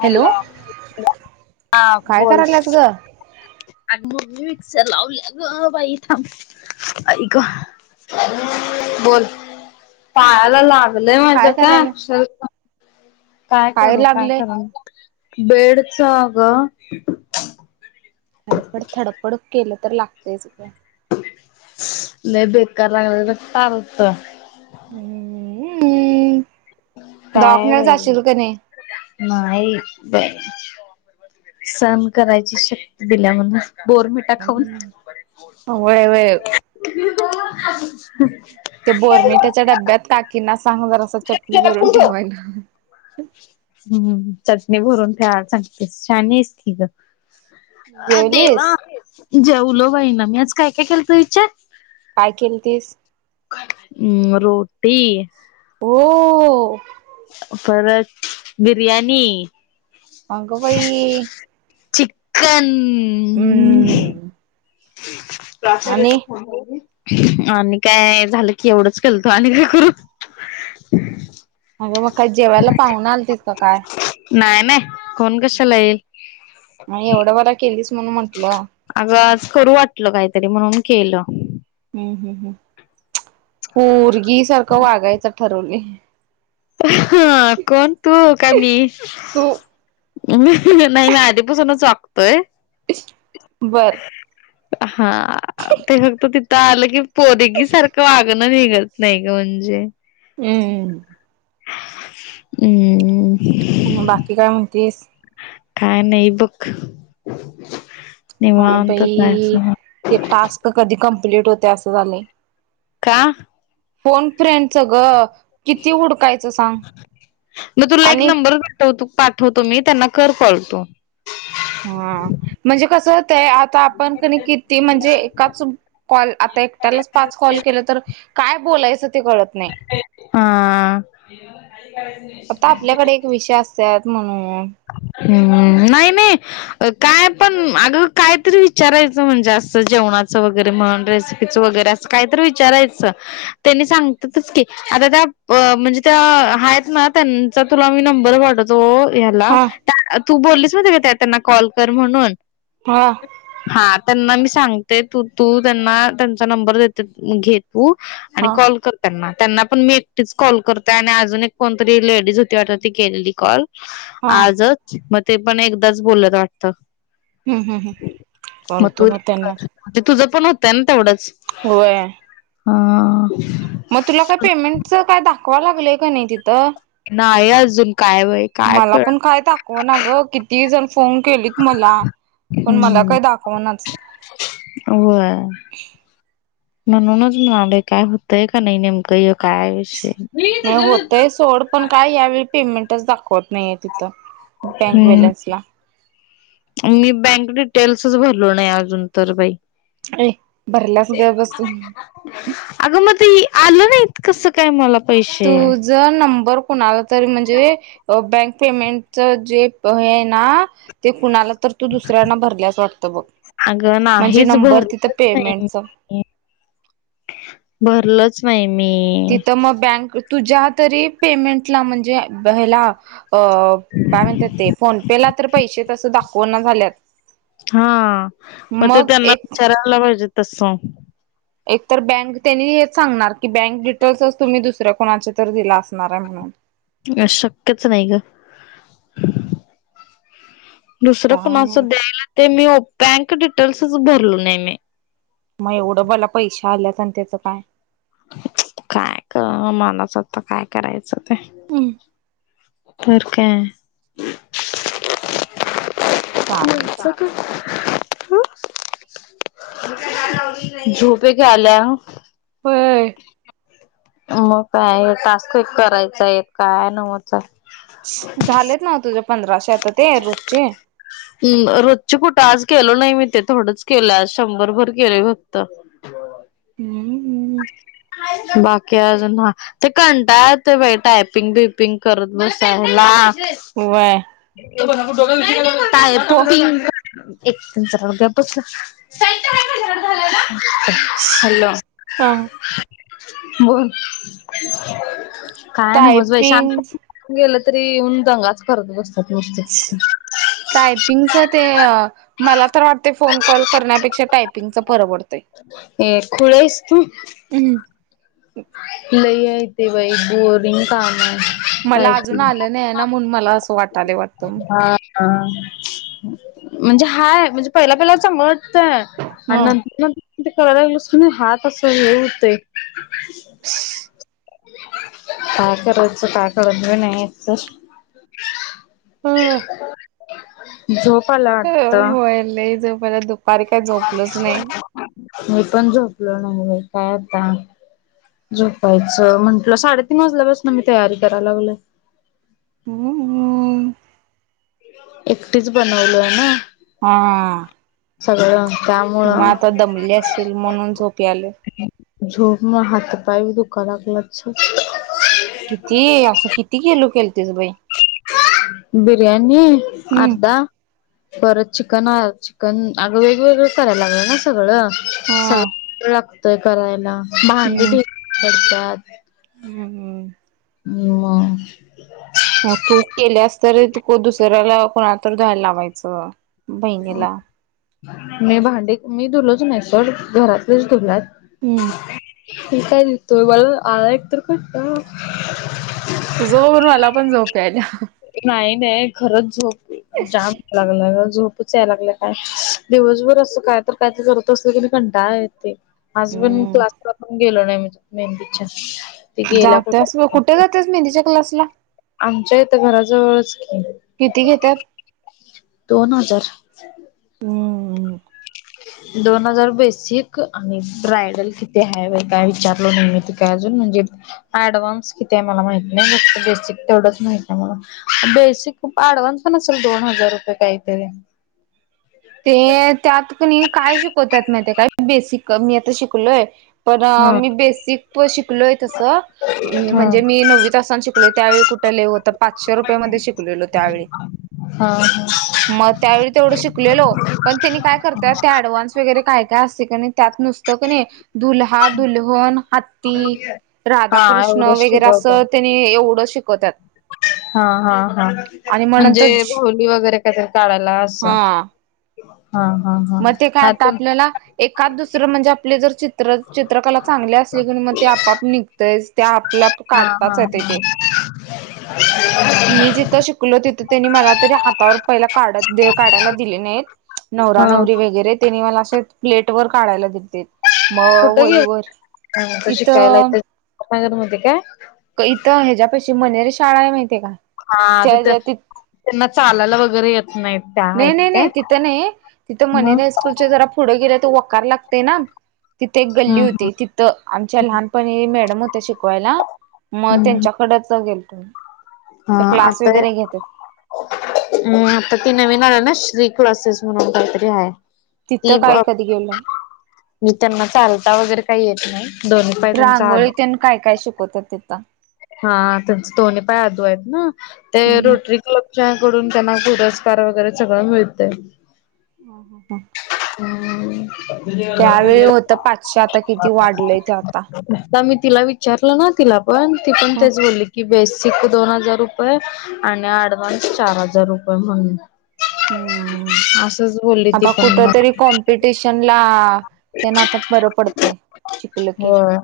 Hello हा काय बोल करायलास ग अग मी मिक्सर लावली ग बाई थांब आई ग बोल पायाला लागलंय माझ्या काय का करायलास अ काय करू काय कर बेडच अ ग धडपड थडपड केलं तर लागतयच का नाही बेकार लागला तर टलत हम्म काय दवाखान्याला बाई जाशील का नाही नाही सहन करायची शक्ती दिल्या मला बोरमीठा खाऊन होय होय ते बोरमेट्याच्या डब्यात काकींना सांग जरा अस चटणी भरून ठेवायला. हम्म चटणी भरून ठेवायला सांगतेस शहाणी आहे की ग, अ देवा जेवलीस? जेवलो बाईना मी आज काय काय केलतो विचार काय केलतीस हम् रोटी हो. परत बिर्याणी, अग बाई, चिकन, हम्म आणि प्राचार्याच फोन आणि काय झालं की एवढंच केलतो आणि काय करू अगं मग काय जेवायला पाहुणे आलं तित का काय नाही नाही कोण कशाला येईल आणि एवढं मला केली. अग करू वाटलं काहीतरी म्हणून केलं. हम्म हम् हम् पोरगी सारखं वागायच ठरवले. हा कोण तू का मी तू मी नाही मी आधीपासूनच वागतो. बर. हा ते फक्त तिथं आलं की पोरगी सारखं वागत. निघत नाही का म्हणजे हम्म. हम्म. आणि बाकी काय म्हणतीस काय नाही बघ. हा बाई निवांतच आहेस मग ते टास्क कधी कंप्लीट होते असं झालं. का फोन फ्रेंच ग [inaudible] हुडकायचं सांग मग तुला एक आणि नंबर पाठवतो हो तो, पाठवतो मी त्यांना कर कॉल तु हा म्हणजे कस होतय आता आपण क किती म्हणजे एकाच कॉल एकट्याच पाच कॉल केलं तर काय बोलायचे. ते कळत नाही हा. आता आपल्याकडे एक विषय अस त्यात म्हणून ह् नाही नाही काय पण अग कायतरी विचारायचं म्हणजे असं जेवणा काहीतरी विचारायचं जेवणाचं वगैरे रेसिपी असं काहीतरी विचारायचं त्यांनी सांगतातच म्हणजे त्या आहेत ना त्यां तुला नंबर पाठवतो. हा तू बोललीस त्यांना कॉल कर म्हणून हा ह त्यां मी साग सांगते तू तू त्यांना त्यांचा नंबर देत घे तू आणि हा कॉल कर त्यांना त्यांना पण मी एकटीच कॉल करते आणि अजून एक कोणतरी लेडीज होती वाटतती केलेली कॉल हा आजच मग ते पण एकदाच बोलत वाटते. हम्म हम्म हम करतो तू मग त्यांना कर ते तुझं पण होतंय तेवढंच. होय. हा मग तुला काय पेमेंटच काय दाखवा लागलंय का नाही तिथं नाही आहे अजून काय वय काय मला कळ पण काय दाखव ना ग किती जण फोन केलीत मला पण मला काही दाखवणाच. व म्हणूनच म्हणाले काय होतंय का नाही नेमकं काय विषय नाही होते य सोड पण काय यावेळी पेमेंट दाखवत नाहीये तिथ बँक हम्म बॅलन्स ला. मी बँक डिटेल्सच भरलो नाही अजून तर बाई. ए भरलास ग बस तू अग मग ती. आलं नाहीत कसं काय मला. पैसे तुझ नंबर कोणाला तरी म्हणजे बँक पेमेंटच जे. प ना ते कुणाला तर तू दुसऱ्यांना भरल्यास वाटतं बघ. म्हणजे भ नंबर तिथं पेमेंटच भ. तिथं मग बँक तुझ्या तरी पेमेंटला म्हणजे ह्याला. अ काय म्हणतात ते फोनपेला तर पैसे तस दाखवना झाल्यात. हा मग ते त्यांना विचारायला पाहिजे तसं. एक तर बँक त्यांनी हेच सांगणार की बँक डिटेल्सच तुम्ही दुसऱ्या कोणाचे तर दिला असणार आहे म्हणून. अ शक्यच नाही ग. दुसरं काय माहित कणाचं द्यायला ते मी बँक डिटेल्सच भरलो नाही मी. मग एवढं बला पैसे आल्यात आणि त्याचं काय. काय क मनास आता काय करायचं ते. हम्म कर काय. चालायचं म. ह झोपे का आला. वर. मग काय टस्क करायचा आहेत काय नवच. झालेत नाव तुझ्या पंधराशे आता ते रूसचे. म रोजचे कुठं आज केल नाही मी ते थोडंच केलं आज शंभरभर केलं फक्त. हम् हम्म. बाकी अजून ह ते कंटाय ते बाई टायपिंग बिपिंग करत बसायला. व्हय ो हो [unintelligible] एकदचा रड. हॅलो. हा बोल काय ना मजई शांत टायपिंग गेलं. तरी उऊन दगाच करत बसतात नस्त. टायपिंगच ते मला तर वाटतय फोन कॉल करण्यापेक्षा टायपिंगच परवडतंय. हे खुळ आहेस तू. हम्. ल आहेथे बाई बोरिंग काम आहे. मला काय अजून आलं नाही ना म्हणून मला असं वाटाले वाटतं. हा. म्हणजे हाय म्हणजे पहिला पहिल्याच मत आहे आणि हा. नंतर न. ते करायला बसून हात असं हे होतय. [inaudible] काय करायच का कत नाही. ह झोपाला वाटत. होय लय झोपायला दुपारी काय झोपलोच नाही. मी पण झोपल नाही काय आता. झोपायचं म्हंटलं साडेतीीन वाजल्यापासन मी तयारी कराय लागल. हो. एकटीच बनवल आहे ना. हा. सगळं मग त्यामुळं आता दमले असेल म्हणून झोपे आले. झोप हात पय ब तू कलाकलचछ. किती असं किती केेलो केल. बिर्याणी हम्म अर्धा. परत चिकन चिकन अगं वेगवेगळं करायला लागलं ना सगळं. हा सगळ लागतय करायला भांडी भि पडतात. हम् हम् म म तू केलेस तर त दुसऱ्याला कोणा तर जायला लावायचं बहिणीला मी भांडी मी धुलच नाही सर घरातलेच धुलात हम्म मी काय भितोय. मला आला एक तर खटका तुझ बघून मला पण झोप येत आहे. नाही नाही खरच झोप आली. जाम या लाग झोपच यायला लागलं ग काय दिवसभर असं काय तर काय तर करत असत की, डाळ येते आज पण हम्म क्लास ला पण गेलो नाही मेहंदीच्या.. ते गेल्या जातीस कुठं कुठे जातीस मेंहदीच्या क्लासला? आमच्या इथ घराजवळच की, किती घेत्यात? दोन हजार. हं दोन हजार बेसिक आणि ब्रायडल किती आहेत? ते काय विचारले नाही नेहमीच काय. म्हणजे... ॲडव्हान्स किती आहे मला माहीत नाही... बेसिक तेवढच माहिती आहे मला. प ॲडव्हान्स पण असेल, दोन हजार रुपये काहीतरी.. [inaudible] ते त्यात कोणी काय शिकवतात. माहिती काय बेसिक मी आता शिकलेय. पण हा मी बेसिक शिकलेय तसं, हा म्हणजे मी नववी असताना शिकलेय. त्यावेळी कुठे? लय होत पाचशे रुपये मध्ये शिकलेले त्यावेळी... हा हा मग त्यावेळी तेवढ शिकले हॅलो पण त्यांनी काय करतात त्यात ॲडव्हान्स वरी काय काय अस. आणि त्यात नुसत कणाय नाही दुल्हा -दुल्हन हत्ती, हा राधाकृष्ण एवढंच वगैरे असं शिकवतात त्यानी एवढं शिकवतात. हा हा हा आणि मग म्हणजे नंतर होली वगैरे काहीतरी काढायला असं.. हा हा हा हा मग ते काय आता आपल्याला एकाद, दुसरं म्हणजे आपले जर चित्र चित्रकला चांगल्या असली की मग ते, आपआप निघतय ते आपल्याप हा हा हा काढताच येते ते. [unintelligible] मी जिथं शिकले. तिथं त्यांनी मला तरी हातावर पहिला काढत काढायला दिले नाहीत. नवरा हा -नवरी वगैरे त्यांनी मला अशे प्लेट वर काढायला दिले. म कुठे गेल वहिवर.... इथं नगरमधील काय? काय माहीत? हा तिथ... त्यांना चालायला वगैरे येतं.. नाही नाही नाही तिथं नाही तिथं मनेर मग हायस्कूलच्या जरा पुढं गेल्या.. वकार लागतय ना..? तिथे एक गल्ली हम्म हम्म होती.. तिथं आमच्या लहानपणी मॅडम होत्या शिकवायला.. मग हम्म त्यांच्याकडेच गेलतो. हा ते क्लास आता.... वगैरे घेतात म आता ती नवीन आलीय ना शिक... श्री क्लासेस म्हणून काहीतरी आहे. तिथं ती... काय बघ.. कधी गेलोय मी त्यांना चालता वगैरे काही येत नाही. दोन्ही पाय त्यांचा आद रांगोळीत काय काय शिकवतेत तिथं? हा त्यांचे दोन्ही पाय आदू आहेत ना. ते हम्म रोटरी क्लब कडून त्यांना पुरस्कार वगैरे सगळं मिळत. हा हा हं [inaudible] पाचशे आता किती वाढलंय ते आता. [unintelligible] [inaudible] कमीत तिला विचारलं ना? तिला पण ती पण तेच बोलली की बेसिक बेसिक दोन हजार रुपये आणि अ‍ॅडव्हान्स चार हजार रुपये म्हणून हं असंच बोलली ती आता पण कुठं मग तरी कॉम्पिटिशनला तेन आता बरं पडतंय. शिकल की होय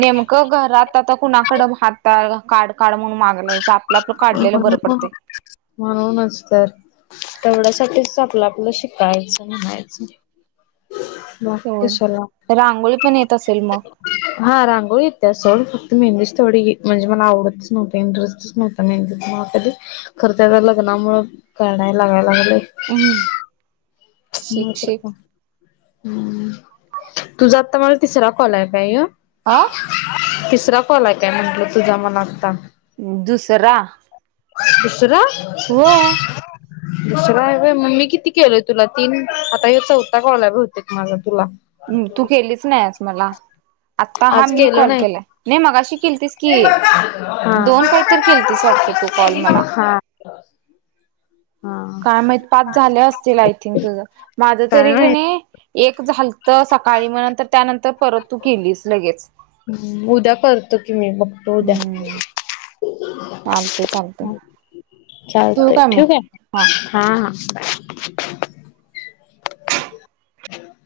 नेमकं घर आता कुणाकडं हात काड काड म्हणून माग लायच [unintelligible] म्हणूनच तर तेवढ्यासाठीच आपलं आपलं शिकायचं म्हणायचं मग कशाला तेवढ रांगोळी पण येत असेल मग हा रांगोळी येतीया सोड मेहंदीच तेवढी म्हणजे मला आवडतच नव्हंती इंटरेसच नव्हंता मेंदीत मला कधी खरं ते आता लग्ना मुळं काडाय लागाय लागलय [inaudible] शिक मत शिक का? तुझा आता मला तिसरा कॉलय काय ह्यो आा तिसरा कॉलय काय म्हंटलं तुझा मला आत्ता दुसरा दुसरा होय. दुसराय वय म मी किती केलोय तुला तीन आता ह्यो चौथा कॉलय बहुतेक तुला. म तू केलीच नाहीयेस मला आता हा आज मी केलं कॉल नाही. केलाय नाही मगाशी केलतीस की हा. दोन काहीतर केलतीस वाटत हा हा. काय माहित पाच झाले असतील आय थिंक तुझं माझ तरी काय माहित. किने नाही एक झाल त सकाळी म नंतर त्यानंतर परत तू केलीस लगेच उद्या करतो की मी बघतो उद्या हम्म चालतय चालतय ठेवू चालतय मग ठिऊ काय हा हा [inaudible]